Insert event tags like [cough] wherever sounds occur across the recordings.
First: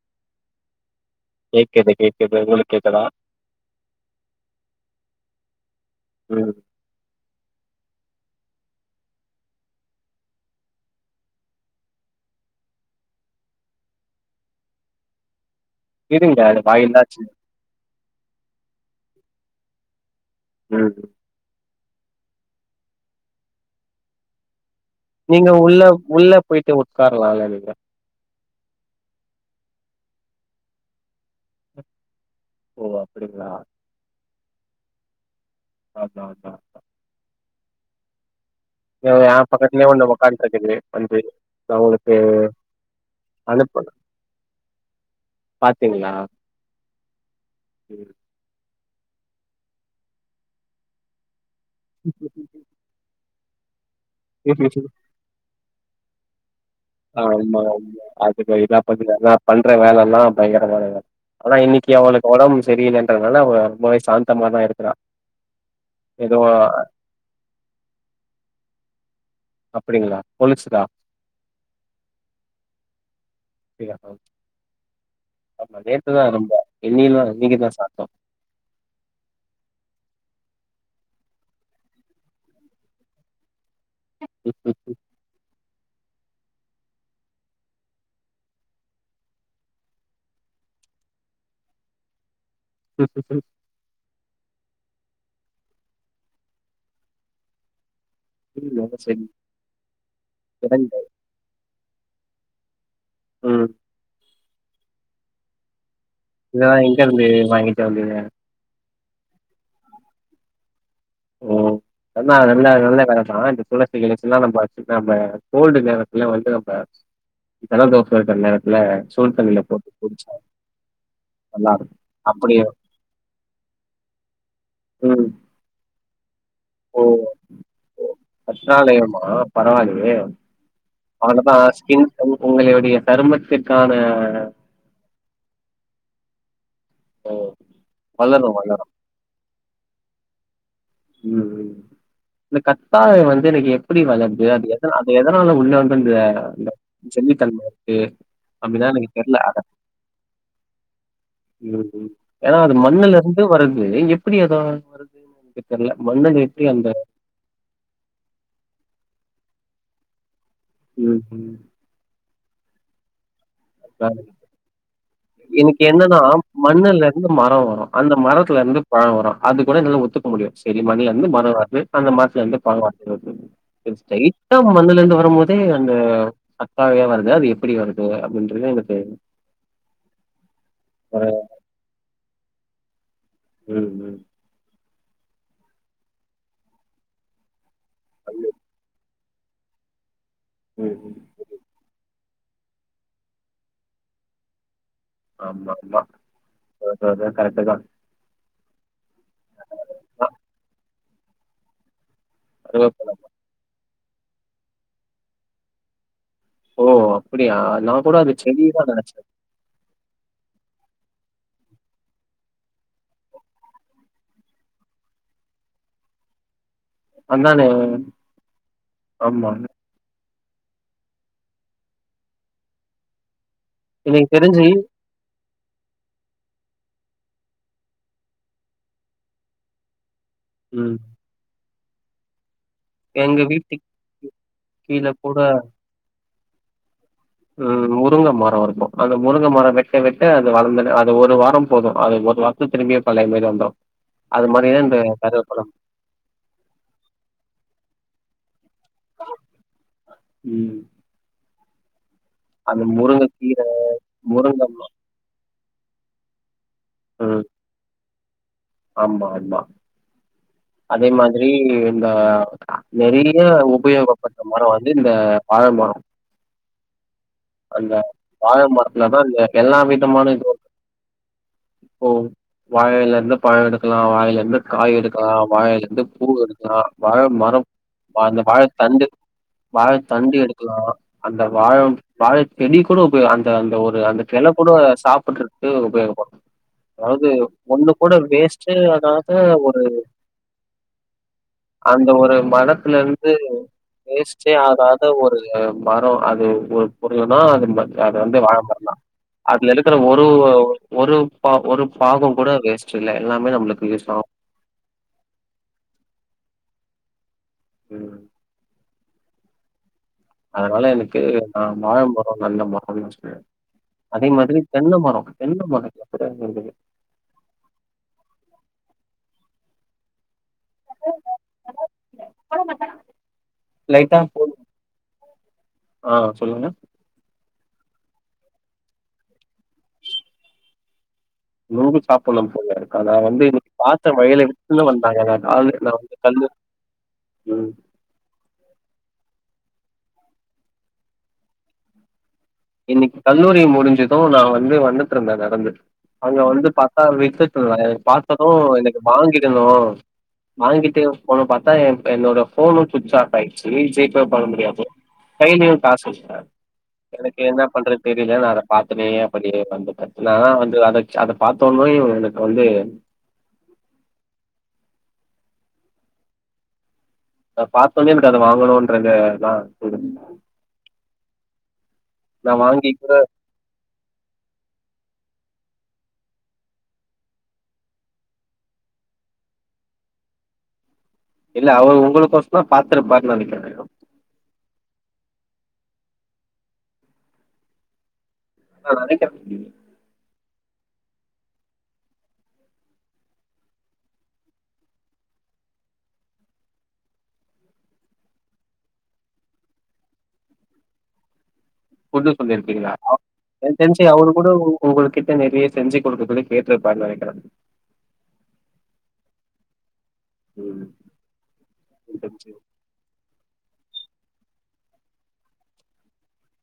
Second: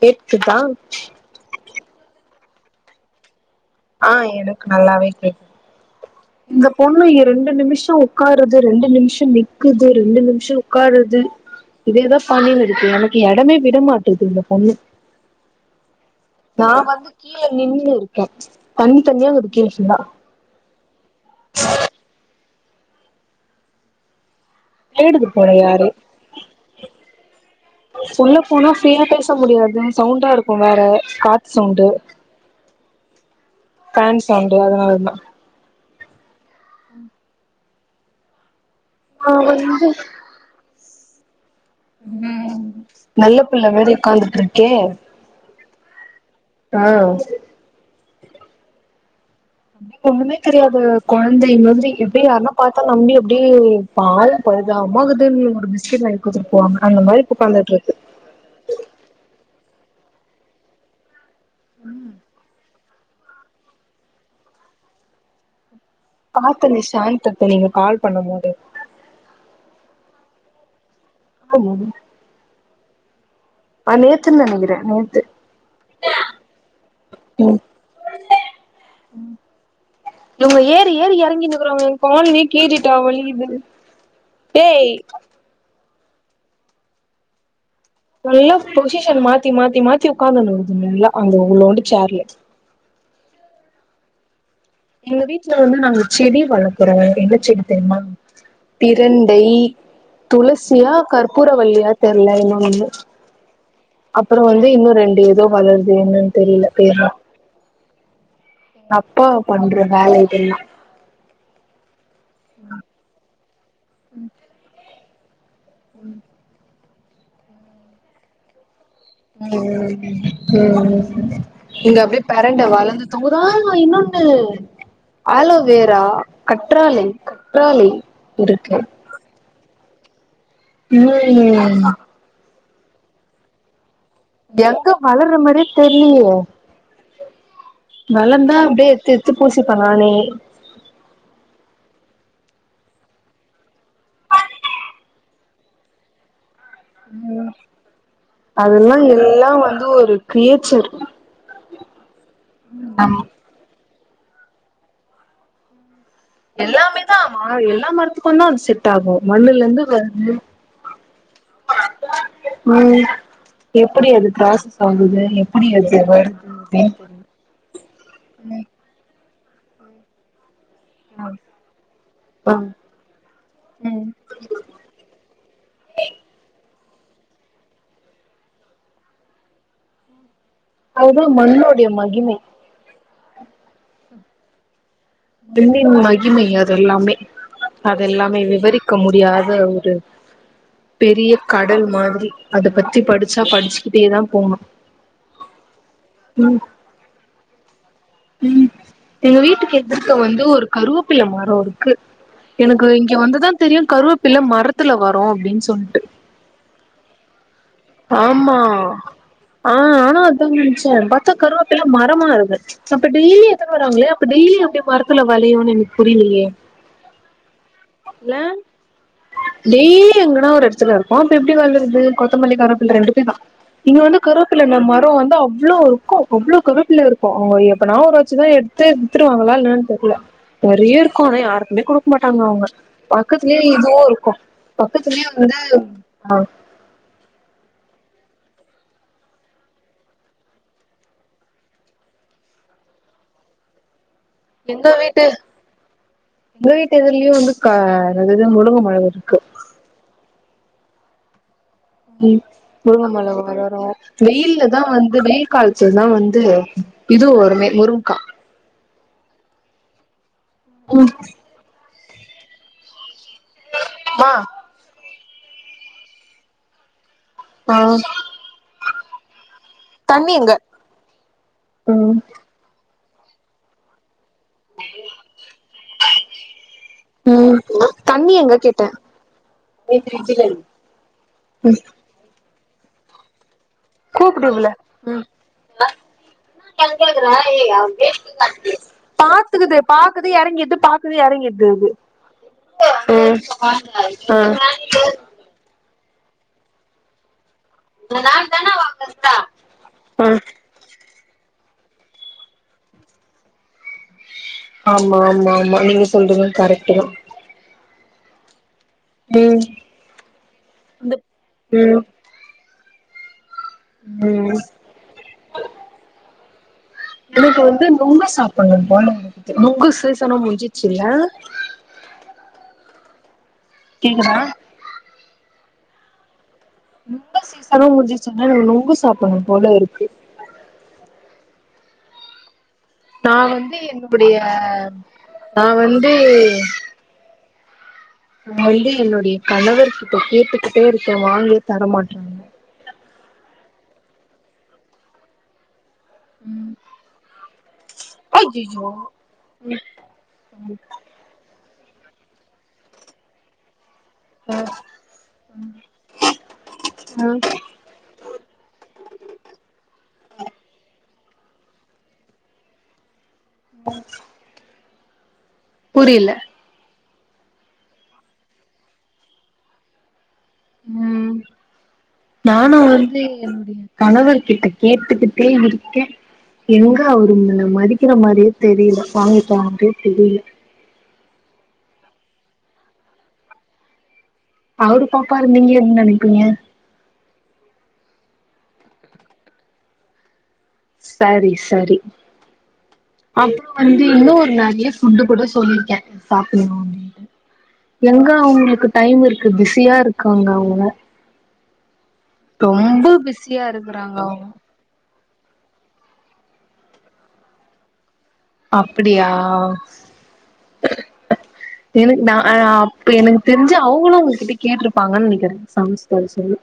கேட்குதா கேட்குது கேட்குது உங்களுக்கு கேட்குதா ஆ எனக்கு நல்லாவே ம். இந்தப் பொண்ணு எ ரெண்டு நிமிஷோ உட்கார்றது ரெண்டு நிமிஷோ நிக்குது ரெண்டு நிமிஷோ உக்காறது இதே தா பண்ணினு இருக்கு நமக்கு எடமே விடமாட்டுது இந்த பொண்ணு இருங்க அது நா வாயில்லா வந்து சி கீழ நின்னு இருக்க தண்ணி தண்ணியா கிது கீழ ஃபுல்லா ம் ம் தேடுது போல நீங்க யாரு உள்ள உள்ளப் போயிட்டு உட்காரலால்லா நீங்க. உள்ள போனா ஃப்ரீயா பேச முடியாது சவுண்டா இருக்கு வேற காத் சவுண்டு. ஓ அப்படிங்ளா? ஃபேன் சவுண்டு அதனாலதா. அதா அதா அதா எவ் நா ஏ வந்து பக்கத்லியு ஒன்னு ஒக்கான்ட்ருக்குது வந்து. து அவுங்குளுக்கு நல்ல பிள்ள அனுப்ப மாரி உக்காந்துட்டு இருக்கே பாத்தீங்ளா? அ ம். தம்பிக்கு ஒன்னுமே தெரியாது கொழந்தை மாதிரி எப்டி யாருன்னா பாத்தா நம்பி அப்டியே பாவோ பரிதாபமாக்குதுன் டு பிஸ்கெட் வாய்ங் குடுத்துட்டு போவாங்க அந்த மாரி இப்ப உக்காந்துட்ருக்கு. பாத்துக்க இதா பதில நா பண்ற வேலல்லா பயங்கர வேலதா ஆனா இன்னிக்கி அவனுக்கு ஒடம் செரியில்லன் அதனால அவ ரொம்பவே சாந்தமாதா இருக்குறா. ஏதோ பாத்தனே ஷாந்தத்த நீங்க கால் பண்ணமோது. அப்டிங்ளா கொலுசுதா ஆமாங்க அ அப்படியா? நேத்துன் நெனக்கிற நேத்து ஆமா நேத்துதா ரொம்பா இன்னிக்ல்லா இன்னக்கிதா சாப்ட்டோ. ம். இவ ங்க ஏறி ஏறி எறங்கினுக்கறாங்க எங் கால்லியே கீறிட்டா வலிகிது. ஏய் நல்லா பொசிஷன் மாத்தி மாத்தி மாத்தி உக்காந்துனுகுது நல்லா அந்த இவ்ளோன்டு சேர்ல. உ உ உ எங்க வீட்ல வந்து நாங்க செடி வளக்குறோ என்ன செடி தெரிமா? ம், சரி பிரண்டை, இறங்க. துளசியா கற்பூரவல்லியா தெர்ல என்ன ஒன்னு. ம். அப்பறோ வந்து இன்னு ரெண்டு எதோ வளருது என்னன் இதலா எங்கர்ந்து வாங்கிட்டு வந்திங்க? எங்க அப்பா பண்ற வேல இதேல்லா. ஓ நல்லா நல்ல வேலதா இந்த துளசி கிளசி எல்லா நம்ப வச்சு நம்ப கோல்டு நேரத்ல வந்து நம்ப ஜலதோஷோ இருக்கற நேரத்ல ம் ம் ம் ம் ம் ம். நல்லாருக்கும். இங்க அப்டியே பெரண்ட அப்படியா? வளந்து தொங்குது ஆ இன்னொன்னு ம். ஆலோவேரா கற்றாழை கற்றாழை இருக்கு. ஏம்மா பரவாலையே அவனதா ம் ஸ்கின் உங் உங்களையுடைய சருமத்திர்க்கான எங்க வளர்ற மாரியே தெரிலியே வளரும் வளந்தா அப்டே வளரும். எத்தெ த்து பூசிப்ப நானே. ம், ம். இந்த கத்தாழை வந்து எனக்கு எப்பிடி வளருது அது எத அது எதனால உள்ள வந்து அந்த ந்த ஜெல்லுதன்ம இர்க்கு அப்டிலா அதெல்லா எனக்கு தெர்ல எல்லா அத வந்து ஒரு கிரியேச்சர் ம் ம் ஏனா அது மண்ணுல இர்ந்து வரது எப்பிடி அது அ வரு தெர்ல மண்ட நிர்த்தி அந்த ஆ எல்லா மரத்துக்குந்தா அது செட்டாகு மண்ணுலந்து வருது ம் ம். ம் எப்புடி அது ப்ராசெஸ் ஆகுது எப்டி இன்னக்கி அது என்னன்னா வருது அப்டின்னு மண்ணுல அந்த தெரில மர வரு அந்த மரத்துலந்து பழ வரு அது கூட என்னால ஒத்துக்க முடியு செடி மண்லேருந்து மர வருது அந்த மரத்துலந்து பழ வரு ஆ இன் ஸ்டைட்டா மண்ணுலேந்து வரும் போதே அங்க அத்தாவையா வருது அது எப்புடி வருது அப்டின்றது எனக்கு வர அதுதா மண்ணோடிய மகிமை ம் ம் விண்ணின் மகிமை அதெல்லாமே அதெல்லாமே விவரிக்க முடியாத ஒரு ம் ம் பெரிய கடல் மாதிரி அத பத்தி படுச்சா படுச்சுக்கிட்டே தா போனு ஆமாமா அதா அதா கரெட்டுதா ம் எங்க வீட்டுக்கு எதுர்க்க ஆ, வந்து ஒரு கருவப்பில்ல மரோருக்கு எனக்கு கருவேப்பிலை இங்க வந்துதா தெரியு கருவப்பில்ல மரத்துல வரு அப்டின் சொல்ட்டு ஓ அப்டியா நா கூட அது ஆமா செடிதா நெனச்ச ஆ ஆனா அதா நெனச்ச பாத்தா கருவப்பில்ல மரமா வருது அப்ப டெய்லி எத்துன்னு வராங்களே அப்ப டெய்லி எப்டி மரத்துல வெளையுன்னு எனக்கு புரியிலையே வந்தானே ஆமா டெய்லி எங்கனா ஒரு எடத்துல இருக்கோ அப்ப எப்டி வளருது கொத்தமல்லி கருவப்பில்ல ரெண்டுமே தா இங்க வந்து எனக்கு கருவப்பில தெரிஞ்சு த மரோ வந்து அவ்ளோ க்கு அவ்ளோ கருவப்பில்ல இருக்கு அவுங்க எப்பனா ஒரு வாச்சுதா எடுத்து வித்துருவாங்களா என்னன்னு தெர்ல ம் நெறைய இருக்கு ஆனா யாருக்குமே குடுக்க மாட்டாங்க அவங்க எங்க பக்கத்துலயே வீட்டுக் இதுவு இருக்கு கீழ பக்கத்துலயே கூட வந்து ஆ ம் முருங்க மரோ இருக்கு அத முருங்க மரோ வெட்ட வெட்ட அது வளர்ந்துடு அது ஒரு வாரோ போது அது ஒரு வாரோ து திரும்பி அது பழையமாரி வந்துரு அது மாரிதா எங்க இந்த வீட்டு கருவேப்பில எங்க வீட்டு இதுலியு வந்து கா அது இது முருங்க மரோ இருக்கு ம் ம் அந்த முருங்க மள கீர வளரு முருங்க வெயில்ல தா வந் இந்த வெயில் காலத்துல தா வந்து இது ம் வருமே முருங்க்கா ஆமா ஆமா அதே ம் மாதிரி இந்த நெறைய மா உபயோகப்பட்ற மரோ வந்து இந்த வாழமரோ ஆ அந்த வாழ மரத்துலதா அந்த எல்லா தண்ணி விதமான எங்க ஓ ம் வாழை எலலேந்து பழ எடுக்கலா வாழை எலலேந்து காய் எடுக்கலா டைலேந்து பூ எடுக்கலா வாழ ம் மரம் ஆ தண்ணி அந்த எங்க கேட்டே வாழத்தண்டு வாழத்தண்டு எடுக்கலா அந்த வாழ வாழ செடி கூட உபயோ அந்த அந்த ஒர் உ அந்த கெள கூட கூப்புடுதுல சாப்புட்ருக்கு உபயோகப்படு [unintelligible] அதாவது ஒண்ணு கூட வேஸ்ட்டே ஆகாத பாத்துக்குது ஒரு பாக்குது எறங்கிது பாத் குது எறங்கிர்து அந்த ஒரு மனத்துலருந்து ஆ வேஸ்ட்டே ஆகாத ஒரு ஆ மரோ அது ஒரு பொருளுன்னா அது ம அது வந்து வாழமரந்தா அதுல இருக்குற ஒரு ஆ ஒரு பா ஒரு பாகோ கூட வேஸ்ட் இல்ல எல்லாமே நம்மளுக்கு யூஸ் ஆகு ஆமா ஆமா ஆமா நீங்க சொல்றது கரெக்ட்டுதா ம் ம் அதனால எனக்கு நா வாழ ம் மரோ நல்ல மரோன் சொன்னே அதே ம் மாதிரி தென்ன மரோ தென்ன மரோ [inaudible] எனக்கு வந்து நுங்கு சாப்புட்ணு போலருக்குது நுங்கு சீசனு முஞ்சிட்ச்சுல்ல லைட்டா கேக்குதா போடு ஆ சொல்லுங்க நுங்கு சீசனு முடிஞ்சிச்சு சொன்ன எனக் நுங்கு சாப்புட்ணு போல இருக்கு நுங்கு சாப்புட்னு போல அதா நா வந்து இன்னைக்கு பாத்தே என்னுடைய வயல்ல எடுத்துல வந்தாங்க [inaudible] நா வந்து கல்லு ம் நா வந்து என்னுடைய கணவர் கிட்ட கேட்டுக்கிட்டே இருக்கே வாங்கியே தரமாட்றாங்க இன்னைக்கு கல்லூரி முடிஞ்சது நா வந்து வந்துட்ருந்த நடந்து அங்க வந்து ம் பாத்தா வித்துட்ருந்தாங்அத பாத்தது அய்யய்யோ எனக்கு வாங்கிடணு வாங்கிட்டு ஏ ஃபோன பாத்தா ஏ என்னோட ஃபோனு சுச் ஆஃப் ஆயி ச்சி ஜி பே பண்ண அ முடியாது கைலியு காசு இல்ல அ எனக்கு என்ன பண்றது தெரில நா அத பாத்துனே அப்டியே வந்துட்டே நா வந்து அத ச அத பாத்தோன்னு இவ எனக்கு வந்து [inaudible] புரில்ல அத பாத்தொன்னே எனக்கு அத வாங்கணுன்றத தா [inaudible] ம் நான் நானு வாங்கி வந்து என்னுடைய கணவர் கிட்ட கேட்டுக்கிட்டே இருக்கே எங்க அவரு என்ன மதிக்கிற மாரியே தெரில வாங்கி தர மாரியே தெரில இல்ல அவரு உங்களுக்கு ஓசோறோ தா பாத்துருப்பாருனு நெனக்கிறே அவரு பாப்பாரு நீங்க என்ன நெனைப்பீங்க நா நெனைக்கிறே சரி சரி அப்றோ வந்து இன்னு ஒரு நிறைய ஃபுட்டு கூட சொல்லிருக்கே சாப்புடணு அப்டின்ட்டு எங்க அவுங்களுக்கு டைம் இருக்கு பிஸியாருக்காங்க அவுங்க ஃபுட் சொல்லிருக்கீங்ளா மா பிஸியா எனக்கு தெரிஞ்சு இருக்குறாங்க அவரு அவங்க கூட உங்கள் கிட்ட நறைய செஞ்சு குடுக்க சொல்லி கேட்ருப்பாருனு நெனைக்கிறே அப்டியா ம் எனக்கு நா ஆ இப்ப எனக்கு தெரிஞ்சு அவங்களு உங்ககிட்ட கேட்ருப்பாங்கன் நெனைக்கிறே சமச்சு தர சொல்லி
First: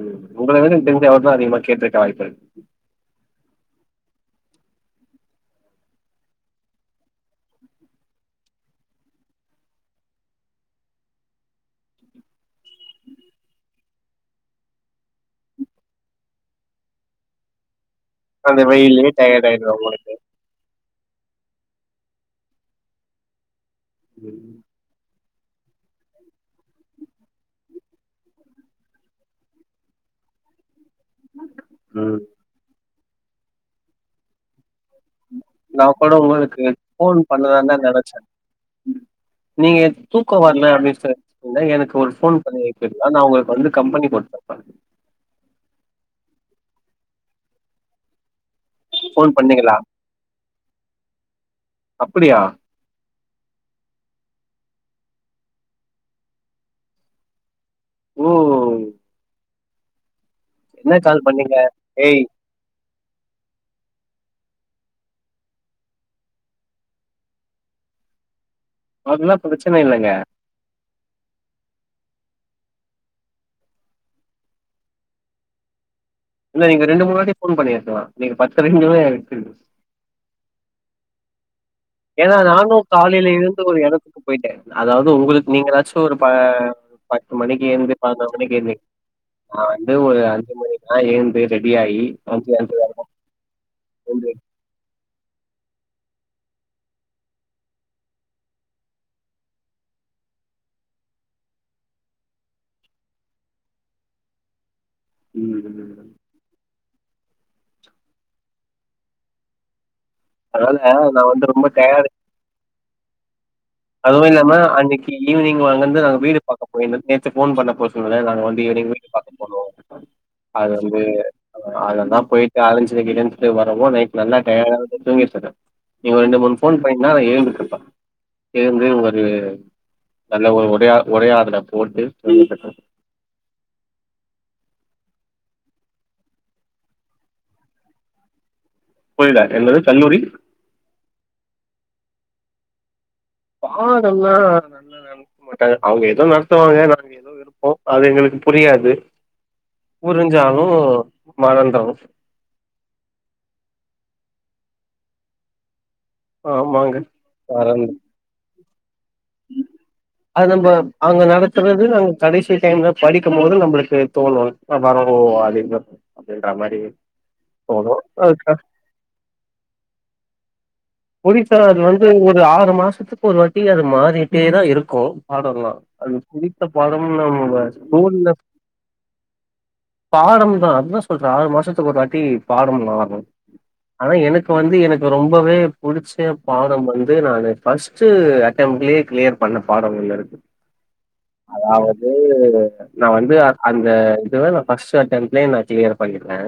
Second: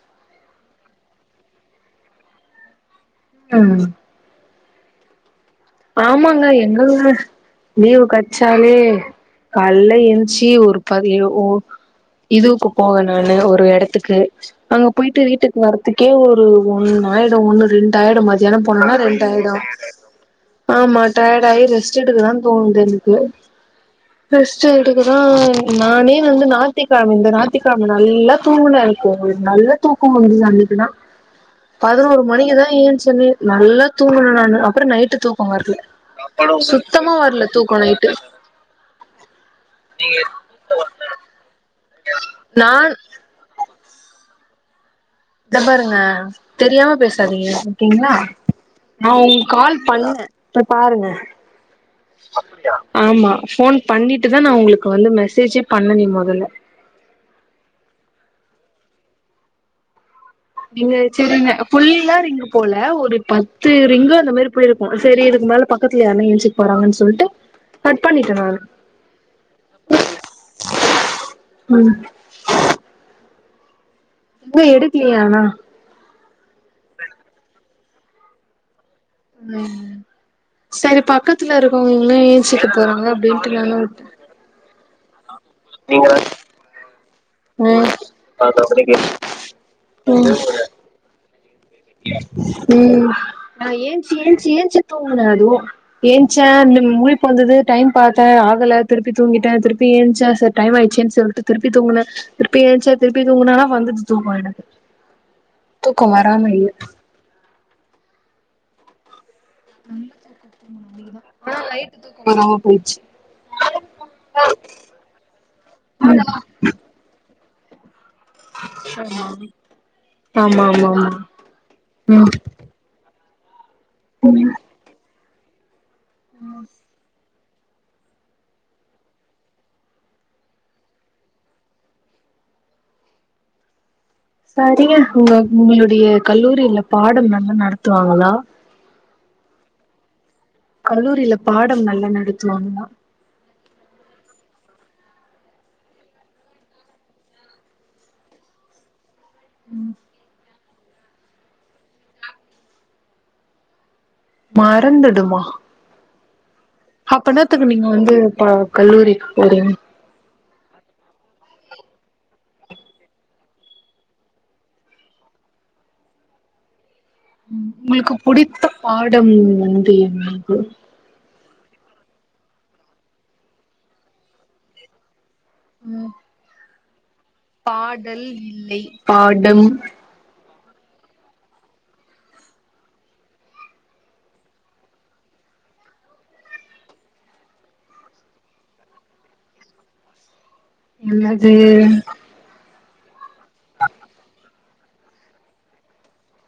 ம் உங்கள விட எனக் தெரிஞ்சு அவரு தா அதிகமா கேட்ருக்க வாய்ப்பு இருக்கு ம் ஆமாங்க எங்களுமே லீவு கச்சாலே கால்ல ஏன்ச்சி ஒரு பதி ஓ இதுவுக்கு போக நானு ஒரு எடத்துக்கு அங்க போய்ட்டு வீட்டுக்கு வரத்துக்கே ஒரு ஒன்னாய்டு ஒன்னு ரெண் டாய்டு மதியானோ அந்த போனனா வெயில்லயே டயர்ட் ரெண்டாய்டு ஆயிடுவா உங்களுக்கு ஆமா டயர்டாயி ரெஸ்ட் எடுக்கதா தோணுது எனக்கு ரெஸ்ட் எடு ஏனா நானே வந்து நாயித்து கெழம இந்த நாயித்திக்கெழம நல்லா தூங்குன [inaudible] நல்ல தூக்கோ வருது அன்னைக்கு தா ம் பதினோரு மணிக்குதா ஏஞ்ச்சனே நல்லா தூங்க நானு அப்றோ நைட்டு தூக்கோ நா கூட வர்ல உங்களுக்கு சுத்தமா ஃபோன் வர்ல பண்ணலான்தா தூக்கோ நைட்டு நெனச்சே நீங்க தூக்க வர்ல அப்டின் சொ சொன்னா எனக்கு ஒரு ஃபோன் பண்ணி நான் இருந்திருந்தா நா ஒங்களுக் வந்து கம்பனி குடுப் இந்த பாருங்க தெரியாம பேசாதீங்க ஓகேங்களா நா ஃபோன் ஒங்களுக் கால் பண்ணீங்களா பண்ணே போய் பாருங்க அப்டியா ஆமா ஃபோன் பண்ணிட்டு தா நா ஒங்களுக்கு வந்து மெசேஜே பண்ணுனே மொதல்ல ஓ நீங்க என்ன கால் செரிங்க பண்ணீங்க புள்ளில்லா ஏய் றீங்க போல ஒரு பத்து ரிங்கு அந்த மாரி போய் இருக்கு சேரி இதுக்கு மேல பக்கத்துல யாரன என்ச்சுக்க போறாங்கன் சொல்ட்டு கட் பண்ணிட்டே நானு அதல்லா பிரச்சன இல்லங்க ம் ஆனா எடுக்லயே ஆனா இல்ல நீங்க ரெண்டு மூணு வாட்டி ஃபோன் பண்ணிருக்கலா நீங்க பத்து ரிங்ல தா எடு ம் செரி பக்கத்துல இருக்கவங்கல்ல ஏன்சுக்கு போறாங்க அப்டின்ட்டு நானு வுட்டே போய்ட்டு அதாவது ஒங்களுக்கு நீங்க ஏதாச்சு ஒரு ப பத்து மணிக்கு ம் ஏழ்ந்து பதனொரு மணிக்கு ஏந்தி நா வந்து ஒரு அஞ்சு மணிக்குலா ஏழ்ந்து ம் நா ஏன்ச்சு எழுந்து ஏன்ச்சு ஏன்ச்சு தூங்குனே அதுவு ஏன்ச்சே அந்த முழிப்பு வந்தது டைம் பாத்தே ஆகல திருப்பி தூங்கிட்டே திருப்பி ஏன்ச்சே சர் டைம் ஆயிச்சேன் சொல்ட்டு திருப்பி தூங்குனே திருப்பி ஏன்ச்சா திருப்பி தூங்குனே ஆனா வந்துட்டு தூங்கோ எனக்கு தூக்கோ ம் வராம இல்ல [unintelligible] அதாவதுங்க நா வந்து ரொம்ப டயாடு வரமா போய்ச்சு அதுவு இல்லாம அன்னக்கி ஈவ்னிங் வந்து நாங்க வீடு பாக்க போயிருந்தோ நேத்து ஃபோன் பண்ண அப்போ இவள நாங்க வந்து ஈவ்னிங் வீடு பாக்க போனோ ஆமா அது ஆமா வந்து ஆமா அது தா ம் போயிட் அலஞ்சு கிழஞ்சுட்டு வரவு நைட் நல்லா டயடா தூங்கிட் இருக்கே நீங்க ஒரு ரெண்டு மூணு ஃபோன் பண்ணிருந்தா நா ஏழ்ந்துட்ருப்பே ஏழ்ந்து ஒரு நல்ல ஒரு ஒடையா ஒரையாடல போட்டு தூங்கிட்ருப்பே சரிங்க ஒங்க ஒங்களுடைய கல்லூரில பாடம் நல்லா நடத்துவாங்களா புரீல என்னது கல்லூரி கல்லூரில பாடம் நல்லா நடத்துவாங்ளா பாடம்னா நடத்த மாட்டாங்க அவுங்க ஏதோ நடத்துவாங்க நாங்க [unintelligible] அது எங்களுக்கு புரியாது புருஞ்சாலு மறந்துரு மறந்துடுமா ஆமாங்க அப்ப என்னாத்துக்கு மறந் நீங்கோ வந்து இப்ப கல்லூரிக்கு போறீங்க அது நம்ம அங்க நடத்துறது நாங்க கடைசி டைம்ல படிக்கும் போது நம்மளுக்கு தோணு இப்ப பறகோ வாலிப அப்டின்ற மாரி தோணு உங்களுக்கு அதுக்கு புடித்த பாடம் வந்து என்னாது புடிச்சா அது வந்து ஒரு ஆறு மாசத்துக்கு ஒரு வாட்டி அது மாறிட்டே தா இருக்கு பாடல் லா ம் அதுக்கு புடித்த பாடம் நம் பாடல் இல்லை பாடம் பாடம் தா அதுதா சொல்றே ஆறு மாசத்துக்கு ஒரு வாட்டி பாடம் மாறு ஆனா எனக்கு வந்து எனக்கு ரொம்பவே புடிச்ச பாடம் வந்து நானு ஃபஸ்ட்டு அட்டம்ட்லேயே கிளியர் பண்ண பாடம் ஒன்னு இருக்கு என்னது அதாவது நா வந்து அந்த இதுவ நா ஃபஸ்டு அட்டம்ட்லே நா கிளியர் பண்ணிடுவே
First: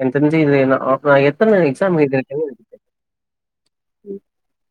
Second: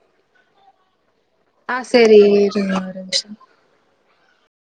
எனக்கு தெரிஞ்சு இது நா ஆஃப்லாயர் எத்தனதடவ ஆ எக்ஸ்சாம் சரி எழுதிருக்கன்னு எனக்கு இருங்க ஒரு நிமிஷோ [inaudible]